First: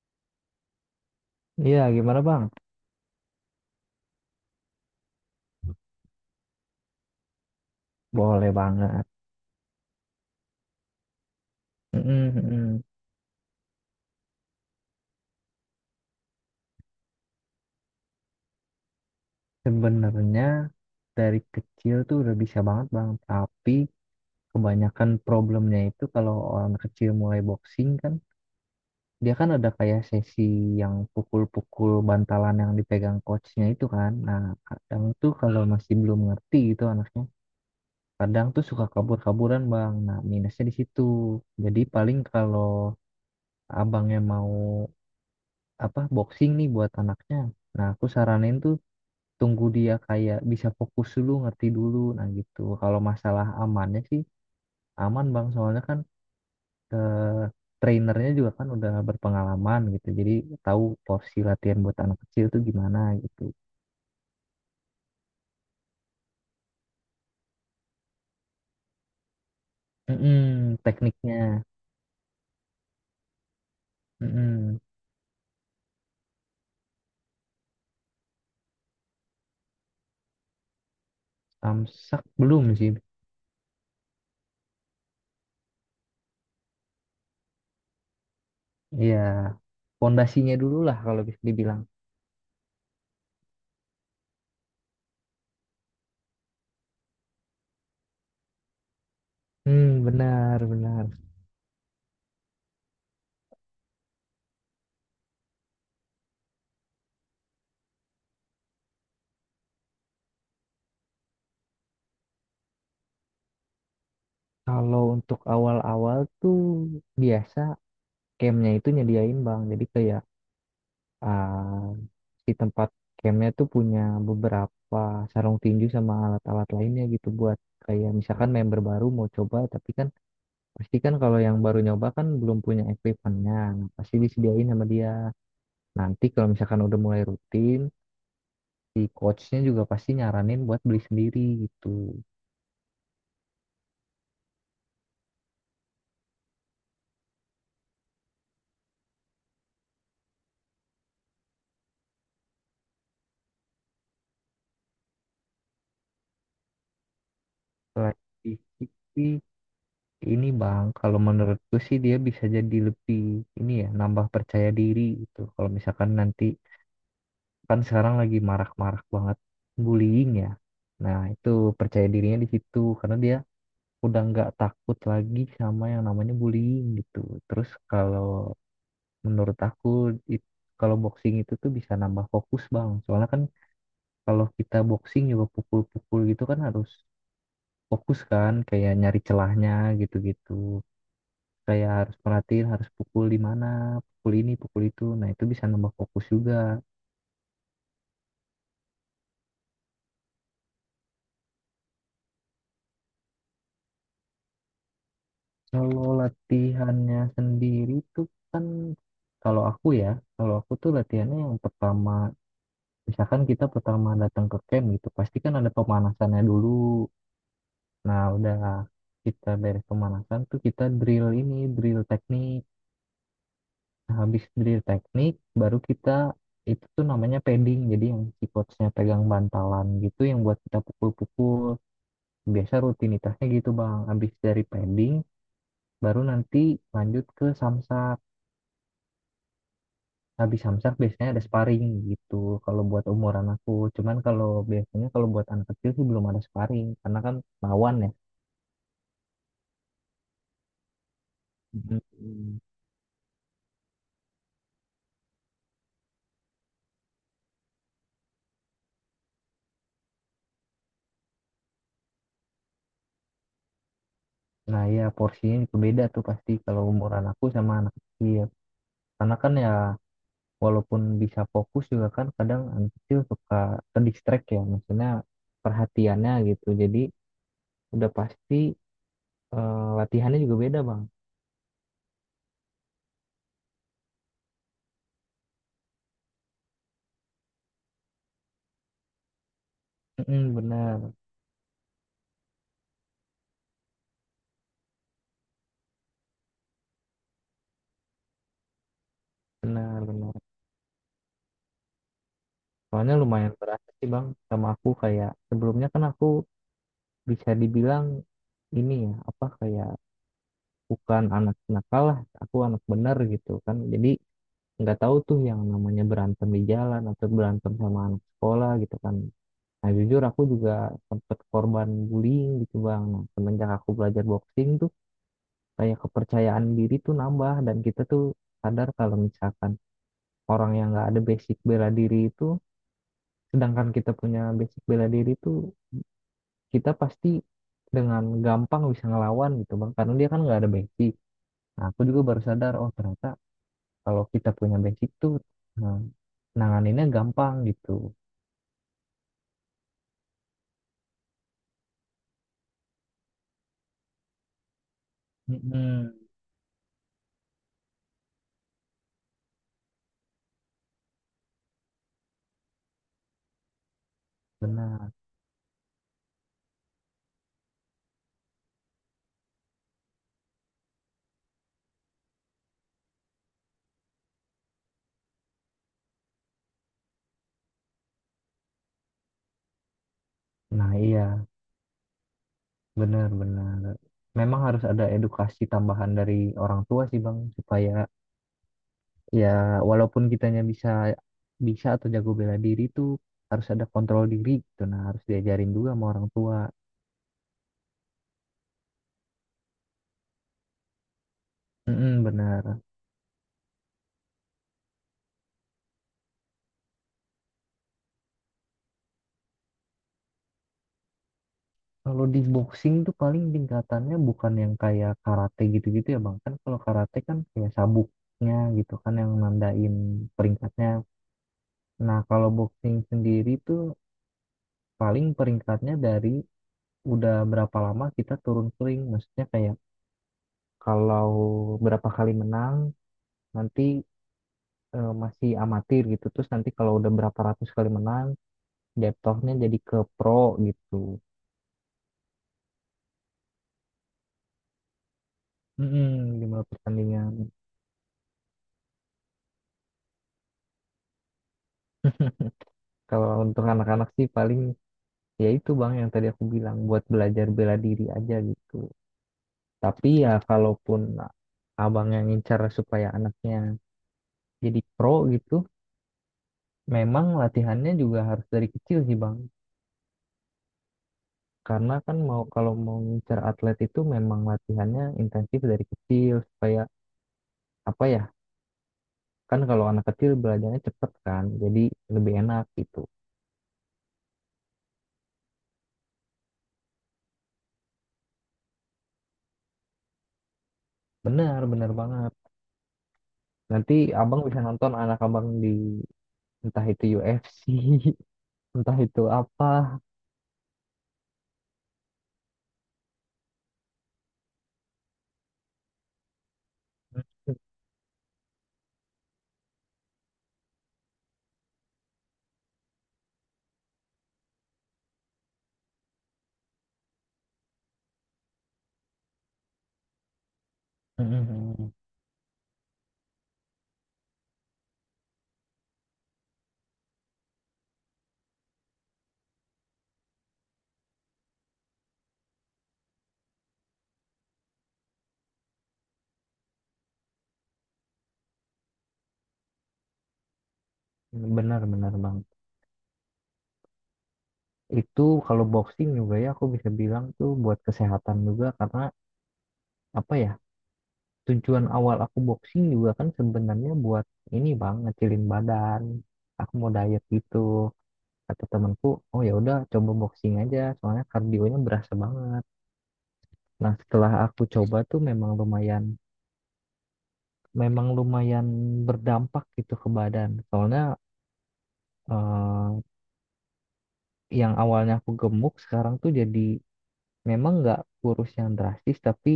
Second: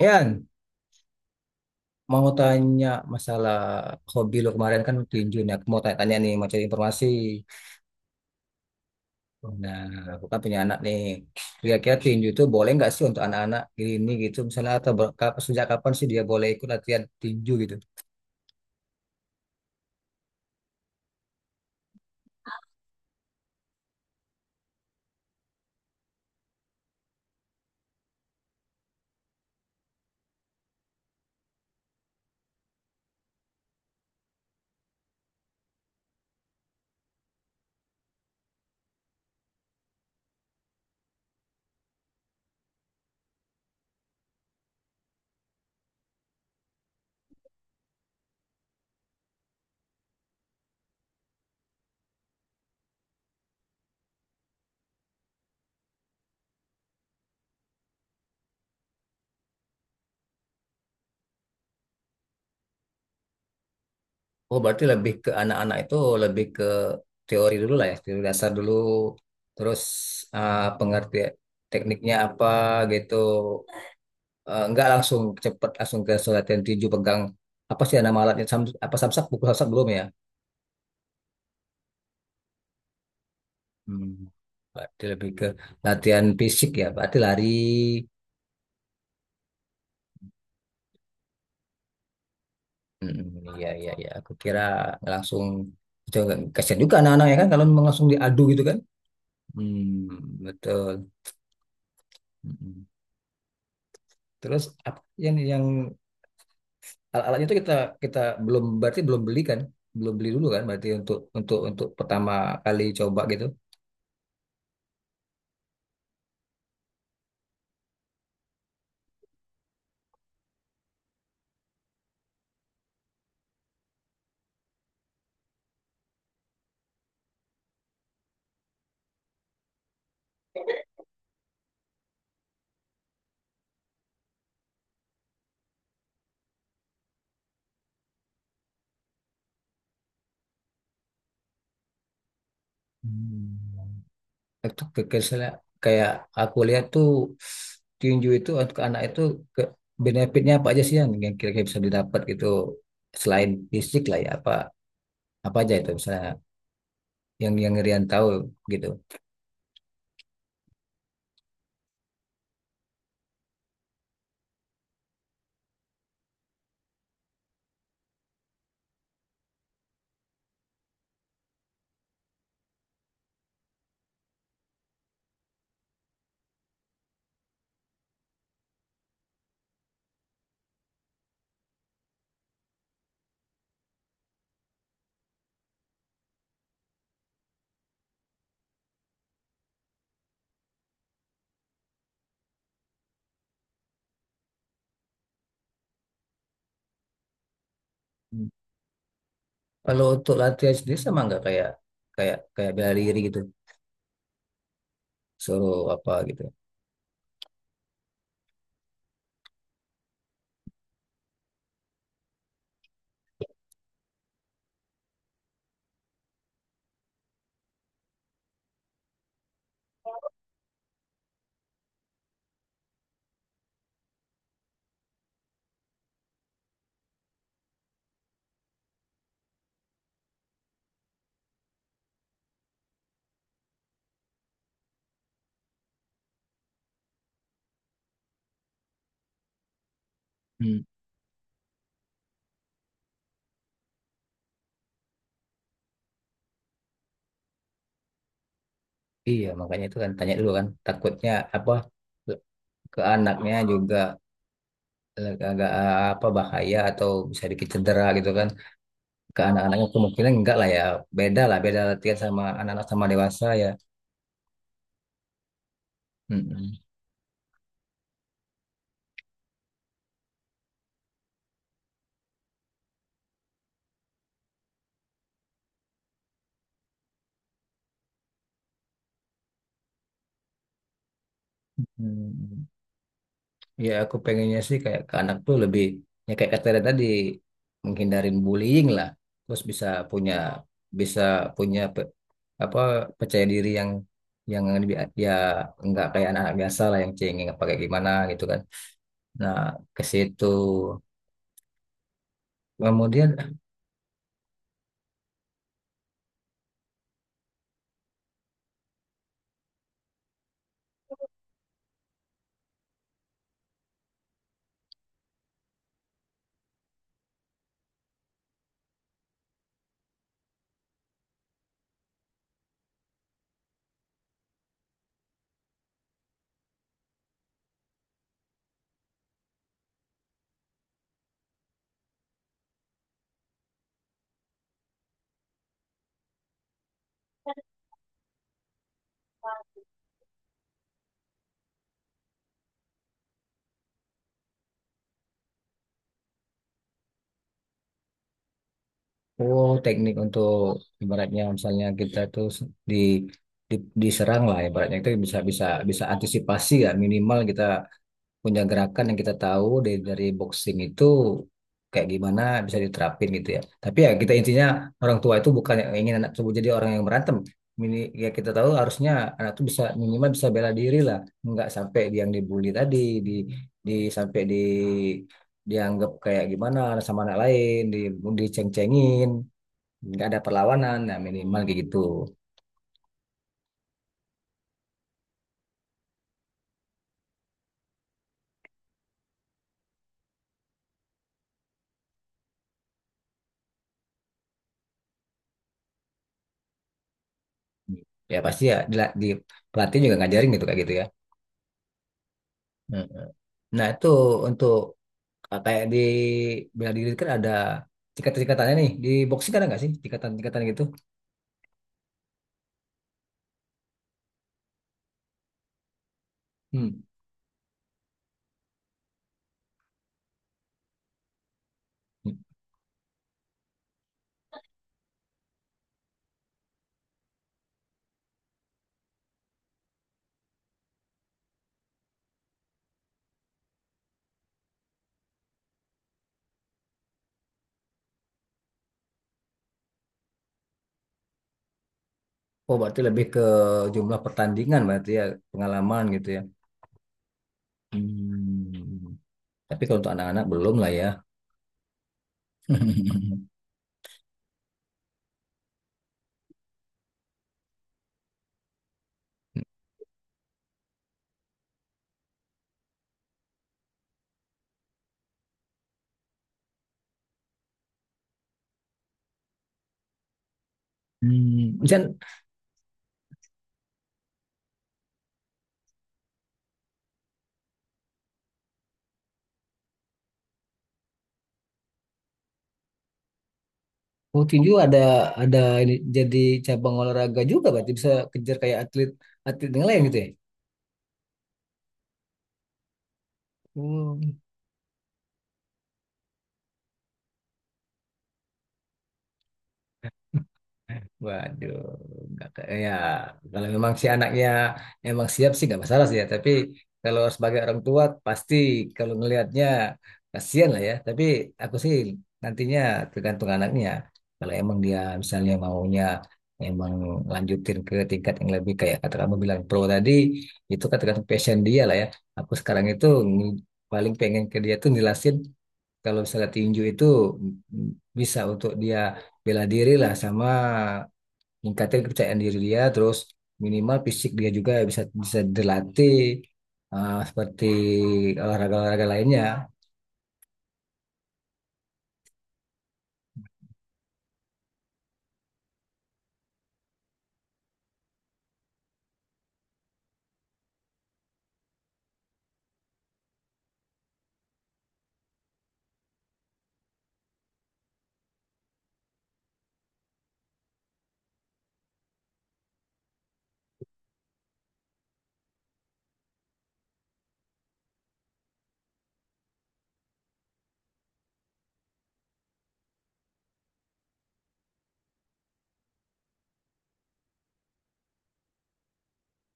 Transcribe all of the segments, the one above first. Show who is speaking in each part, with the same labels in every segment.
Speaker 1: Yan,
Speaker 2: Iya, gimana
Speaker 1: mau
Speaker 2: Bang?
Speaker 1: tanya masalah hobi lo kemarin kan tinju nih. Aku mau tanya-tanya nih, mau cari informasi.
Speaker 2: Boleh banget.
Speaker 1: Nah, aku kan punya anak nih. Kira-kira tinju
Speaker 2: Mm-mm,
Speaker 1: itu boleh
Speaker 2: mm-mm.
Speaker 1: nggak sih untuk anak-anak gini gitu? Misalnya atau sejak kapan sih dia boleh ikut latihan tinju gitu?
Speaker 2: Sebenarnya dari kecil tuh udah bisa banget Bang, tapi kebanyakan problemnya itu kalau orang kecil mulai boxing kan, dia kan ada kayak sesi yang pukul-pukul bantalan yang dipegang coachnya itu kan. Nah, kadang tuh kalau masih belum ngerti gitu anaknya, kadang tuh suka kabur-kaburan Bang. Nah, minusnya di situ. Jadi paling kalau abangnya mau apa boxing nih buat anaknya, nah, aku saranin tuh tunggu dia kayak bisa fokus dulu ngerti dulu nah gitu. Kalau masalah amannya sih aman bang, soalnya kan eh, trainernya juga kan udah berpengalaman gitu, jadi tahu porsi latihan buat anak kecil tuh gimana gitu.
Speaker 1: Oh, berarti lebih ke anak-anak itu lebih ke teori dulu lah ya, teori dasar dulu. Terus
Speaker 2: Mm-mm,
Speaker 1: pengertian
Speaker 2: tekniknya.
Speaker 1: tekniknya apa gitu.
Speaker 2: Mm-mm.
Speaker 1: Nggak langsung cepet langsung ke latihan tinju pegang apa sih nama alatnya Sam, apa samsak pukul samsak belum ya.
Speaker 2: Samsak belum sih.
Speaker 1: Hmm. Berarti lebih ke latihan fisik ya, berarti lari.
Speaker 2: Ya pondasinya dulu lah kalau bisa dibilang.
Speaker 1: Hmm, iya iya iya. Aku kira langsung itu agak kasihan juga anak-anak ya kan kalau memang langsung diadu gitu kan. Hmm,
Speaker 2: Hmm, benar,
Speaker 1: betul.
Speaker 2: benar.
Speaker 1: Mm-mm. Terus apa yang alat-alatnya itu kita kita belum berarti belum beli kan? Belum beli dulu kan berarti untuk untuk pertama kali coba gitu.
Speaker 2: Kalau untuk awal-awal tuh biasa campnya itu nyediain bang. Jadi kayak Ah, si tempat campnya tuh punya beberapa sarung tinju sama alat-alat lainnya gitu buat kayak misalkan member baru mau coba, tapi kan pasti kan kalau yang baru nyoba kan belum punya equipmentnya. Nah, pasti disediain sama dia. Nanti kalau misalkan udah mulai rutin, si coachnya juga pasti nyaranin buat beli sendiri gitu.
Speaker 1: Hmm. itu ke- kesel- Kayak aku lihat tuh tinju itu untuk anak itu ke benefitnya apa aja sih yang kira-kira bisa didapat gitu selain fisik lah ya apa apa aja itu misalnya yang Rian
Speaker 2: Selain
Speaker 1: tahu gitu.
Speaker 2: fisik sih, ini bang kalau menurutku sih dia bisa jadi lebih ini ya, nambah percaya diri gitu. Kalau misalkan nanti kan sekarang lagi marak-marak banget bullying ya. Nah, itu percaya dirinya di situ karena dia udah nggak takut lagi sama yang namanya bullying gitu. Terus kalau menurut aku it- kalau boxing itu tuh bisa nambah fokus bang. Soalnya kan kalau kita boxing juga pukul-pukul gitu kan harus fokus kan, kayak nyari celahnya gitu-gitu. Kayak harus perhatiin, harus pukul di mana, pukul ini, pukul itu. Nah, itu bisa nambah fokus juga.
Speaker 1: Hmm. Kalau untuk latihan sendiri sama nggak kayak kayak kayak bela diri gitu suruh
Speaker 2: Kalau
Speaker 1: apa gitu.
Speaker 2: latihannya sendiri tuh kan, kalau aku ya, kalau aku tuh latihannya yang pertama, misalkan kita pertama datang ke camp gitu, pasti kan ada pemanasannya dulu. Nah, udah kita beres pemanasan tuh kita drill ini, drill teknik. Nah, habis drill teknik baru kita itu tuh namanya padding, jadi yang si coachnya pegang bantalan gitu yang buat kita pukul-pukul. Biasa rutinitasnya gitu, Bang. Habis dari padding baru nanti lanjut ke samsat. Habis
Speaker 1: Hmm.
Speaker 2: samsak biasanya ada sparring gitu kalau buat umuran aku. Cuman kalau biasanya kalau buat anak kecil sih belum ada sparring, karena kan lawan ya.
Speaker 1: Iya makanya itu kan tanya dulu kan takutnya apa
Speaker 2: Hmm.
Speaker 1: ke anaknya juga agak apa bahaya atau bisa dikit cedera gitu kan. Ke anak-anaknya kemungkinan enggak lah ya, beda lah beda latihan sama anak-anak sama dewasa ya.
Speaker 2: Nah ya porsinya juga beda tuh pasti
Speaker 1: Mm-mm.
Speaker 2: kalau umuran aku sama anak kecil, karena kan ya walaupun bisa fokus juga kan kadang anak kecil suka ke distract, ya maksudnya perhatiannya gitu. Jadi udah pasti eh, latihannya juga beda bang.
Speaker 1: Mm. Ya aku pengennya sih kayak ke anak tuh lebih ya kayak kata Dada tadi, menghindarin bullying lah, terus punya
Speaker 2: Mm-mm, benar
Speaker 1: bisa punya pe- apa percaya diri yang lebih ya enggak kayak anak-anak biasa lah yang cengeng apa kayak gimana gitu kan. Nah, ke
Speaker 2: benar benar.
Speaker 1: situ
Speaker 2: Soalnya
Speaker 1: kemudian.
Speaker 2: lumayan berasa sih bang sama aku. Kayak sebelumnya kan aku bisa dibilang ini ya apa kayak bukan anak nakal lah, aku anak bener gitu kan. Jadi nggak tahu tuh yang namanya berantem di jalan atau berantem sama anak sekolah gitu kan. Nah jujur aku juga sempet korban bullying gitu bang. Nah semenjak aku belajar boxing tuh kayak kepercayaan diri tuh nambah. Dan kita tuh sadar kalau misalkan orang yang nggak ada basic bela diri itu, sedangkan kita punya basic bela diri itu, kita pasti dengan gampang bisa ngelawan gitu bang, karena dia kan nggak ada basic. Nah aku juga baru sadar oh ternyata kalau kita punya basic tuh, nah, nanganinnya gampang gitu.
Speaker 1: Oh, teknik untuk ibaratnya misalnya kita tuh di, di diserang lah ibaratnya itu bisa bisa bisa
Speaker 2: Mm-mm,
Speaker 1: antisipasi ya minimal kita punya gerakan yang kita tahu dari boxing itu kayak gimana bisa diterapin gitu ya. Tapi ya kita intinya
Speaker 2: benar.
Speaker 1: orang tua itu bukan yang ingin anak tersebut jadi orang yang berantem. Mini, Ya kita tahu harusnya anak tuh bisa minimal bisa bela diri lah, nggak sampai dia yang dibully tadi di di sampai dianggap kayak gimana sama anak lain, diceng-cengin nggak ada
Speaker 2: Nah
Speaker 1: perlawanan, nah
Speaker 2: iya,
Speaker 1: minimal kayak gitu.
Speaker 2: benar benar. Memang harus ada edukasi tambahan dari orang tua sih bang, supaya ya walaupun kitanya bisa, bisa atau jago bela diri tuh, harus ada kontrol diri gitu. Nah harus diajarin juga sama orang tua.
Speaker 1: Ya pasti ya di pelatih juga ngajarin gitu kayak gitu ya.
Speaker 2: Mm-mm, benar.
Speaker 1: Mm. Nah itu untuk kayak di bela diri kan ada tingkatan-tingkatannya nih, di boxing kan ada nggak sih tingkatan-tingkatan gitu.
Speaker 2: Kalau di boxing tuh paling tingkatannya bukan yang kayak karate gitu-gitu ya Bang. Kan kalau
Speaker 1: Hmm.
Speaker 2: karate kan kayak sabuknya gitu kan yang nandain peringkatnya. Nah, kalau boxing sendiri tuh paling peringkatnya dari udah berapa lama kita turun sering. Maksudnya kayak kalau berapa kali menang nanti masih amatir gitu. Terus nanti kalau udah berapa ratus kali menang jatuhnya jadi ke pro gitu.
Speaker 1: Oh, berarti lebih ke jumlah pertandingan berarti ya, pengalaman
Speaker 2: Mm-mm,
Speaker 1: gitu ya.
Speaker 2: di mulai pertandingan.
Speaker 1: Hmm. Tapi kalau untuk anak-anak belum lah ya.
Speaker 2: Kalau untuk anak-anak sih paling ya itu bang yang tadi aku bilang buat belajar bela diri aja gitu. Tapi ya kalaupun abang yang ngincar supaya anaknya jadi pro gitu, memang latihannya juga harus dari kecil sih bang.
Speaker 1: Hmm,
Speaker 2: Karena kan
Speaker 1: Jan,
Speaker 2: mau, kalau mau ngincar atlet itu memang latihannya intensif dari kecil supaya apa ya, kan kalau anak kecil belajarnya cepet kan, jadi lebih enak gitu.
Speaker 1: waktu tinju ada ini jadi cabang olahraga juga berarti bisa kejar kayak atlet atlet yang lain gitu ya.
Speaker 2: Benar benar banget. Nanti
Speaker 1: Hmm.
Speaker 2: abang bisa nonton anak abang di entah itu UFC, entah itu apa.
Speaker 1: Waduh, nggak ke- ya kalau memang si anaknya emang siap sih nggak masalah sih ya. Tapi kalau sebagai orang tua pasti kalau ngelihatnya kasihan lah ya. Tapi aku sih nantinya tergantung anaknya ya. Kalau emang dia misalnya maunya emang lanjutin ke tingkat yang lebih kayak kata kamu bilang pro tadi, itu kan tergantung passion dia
Speaker 2: Mm-mm.
Speaker 1: lah ya. Aku sekarang itu ng- paling pengen ke dia tuh ngelasin kalau misalnya tinju itu mm, bisa untuk dia bela diri lah, sama meningkatkan kepercayaan diri dia, terus minimal fisik dia juga bisa bisa dilatih seperti olahraga-olahraga lainnya.
Speaker 2: Benar, benar bang. Itu kalau boxing juga ya aku bisa bilang tuh buat kesehatan juga. Karena apa ya, tujuan awal aku boxing juga kan sebenarnya buat ini bang, ngecilin badan. Aku mau diet gitu. Kata temanku, oh ya udah coba boxing aja, soalnya kardionya berasa banget. Nah setelah aku coba tuh memang lumayan berdampak gitu ke badan. Soalnya eh, yang awalnya aku gemuk sekarang tuh jadi, memang nggak kurus yang drastis, tapi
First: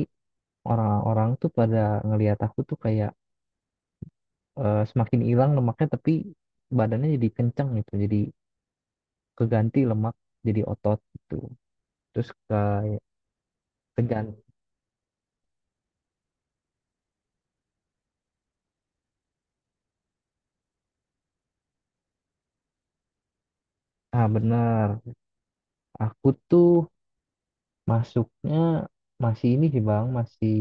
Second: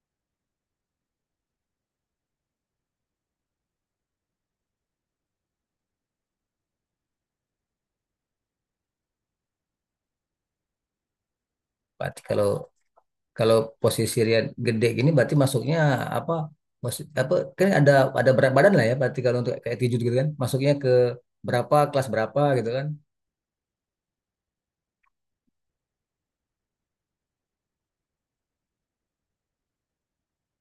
Speaker 2: orang-orang tuh pada ngelihat aku tuh kayak semakin hilang lemaknya, tapi badannya jadi kenceng gitu. Jadi keganti lemak jadi otot gitu.
Speaker 1: Berarti
Speaker 2: Terus
Speaker 1: kalau
Speaker 2: kayak
Speaker 1: kalau posisi dia
Speaker 2: keganti.
Speaker 1: gede gini berarti masuknya apa? Posi- apa Kan ada berat badan lah ya, berarti kalau untuk kayak tinju gitu kan masuknya ke berapa kelas berapa gitu kan.
Speaker 2: Ah bener, aku tuh masuknya masih ini sih bang, masih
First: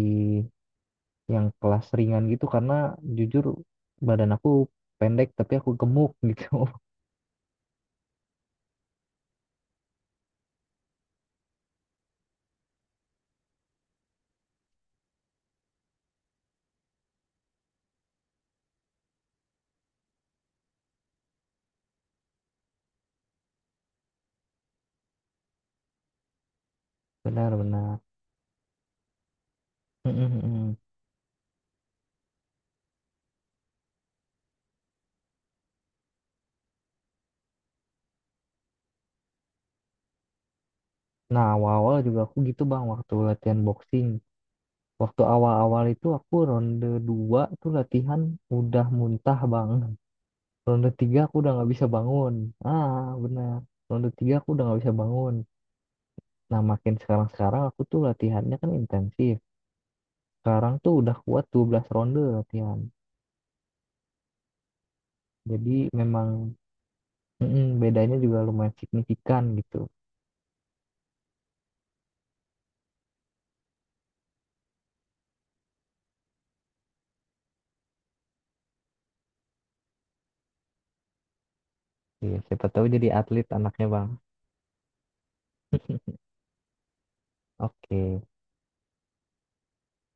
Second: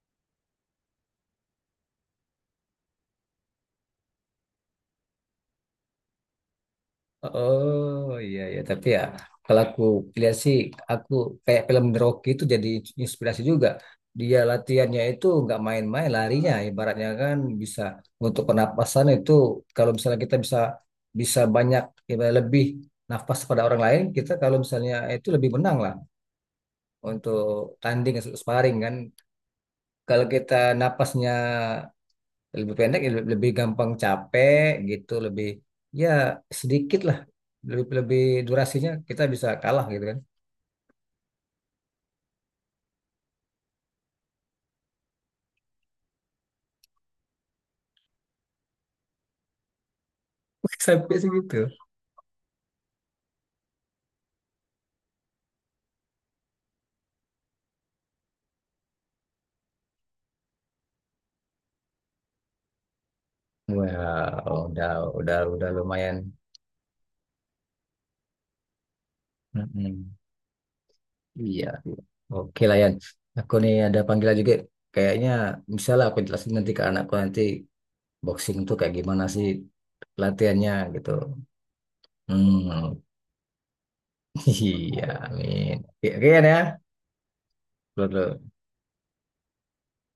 Speaker 2: yang kelas ringan gitu karena jujur badan aku pendek tapi aku gemuk gitu.
Speaker 1: Oh iya ya, tapi ya kalau aku lihat sih, aku kayak film The Rocky itu jadi inspirasi juga. Dia latihannya itu nggak main-main larinya, ibaratnya kan bisa untuk pernapasan itu kalau misalnya kita bisa bisa banyak ibarat lebih nafas pada orang lain, kita kalau misalnya itu lebih menang lah untuk
Speaker 2: Benar-benar.
Speaker 1: tanding sparring kan.
Speaker 2: Mm,
Speaker 1: Kalau
Speaker 2: mm,
Speaker 1: kita
Speaker 2: mm.
Speaker 1: napasnya lebih pendek ya lebih gampang capek gitu, lebih ya sedikit lah, lebih lebih durasinya kita bisa kalah gitu kan.
Speaker 2: Nah, awal-awal juga aku gitu bang waktu latihan boxing. Waktu awal-awal itu aku ronde 2 tuh latihan udah muntah banget. Ronde 3
Speaker 1: Sampai
Speaker 2: aku udah
Speaker 1: segitu.
Speaker 2: nggak bisa bangun. Ah, benar. Ronde 3 aku udah nggak bisa bangun. Nah, makin sekarang-sekarang aku tuh latihannya kan intensif. Sekarang tuh udah kuat 12 ronde latihan.
Speaker 1: Wow, udah udah
Speaker 2: Jadi
Speaker 1: lumayan.
Speaker 2: memang mm-mm, bedanya juga lumayan signifikan gitu.
Speaker 1: Mm-mm. Iya, oke lah Yan, aku nih ada panggilan juga kayaknya. Misalnya aku jelasin nanti ke anakku nanti boxing tuh kayak gimana sih latihannya gitu.
Speaker 2: Iya, siapa tahu
Speaker 1: Hmm.
Speaker 2: jadi atlet anaknya, Bang.
Speaker 1: Iya, amin. Oke, oke Yan ya,
Speaker 2: Oke.
Speaker 1: dulu.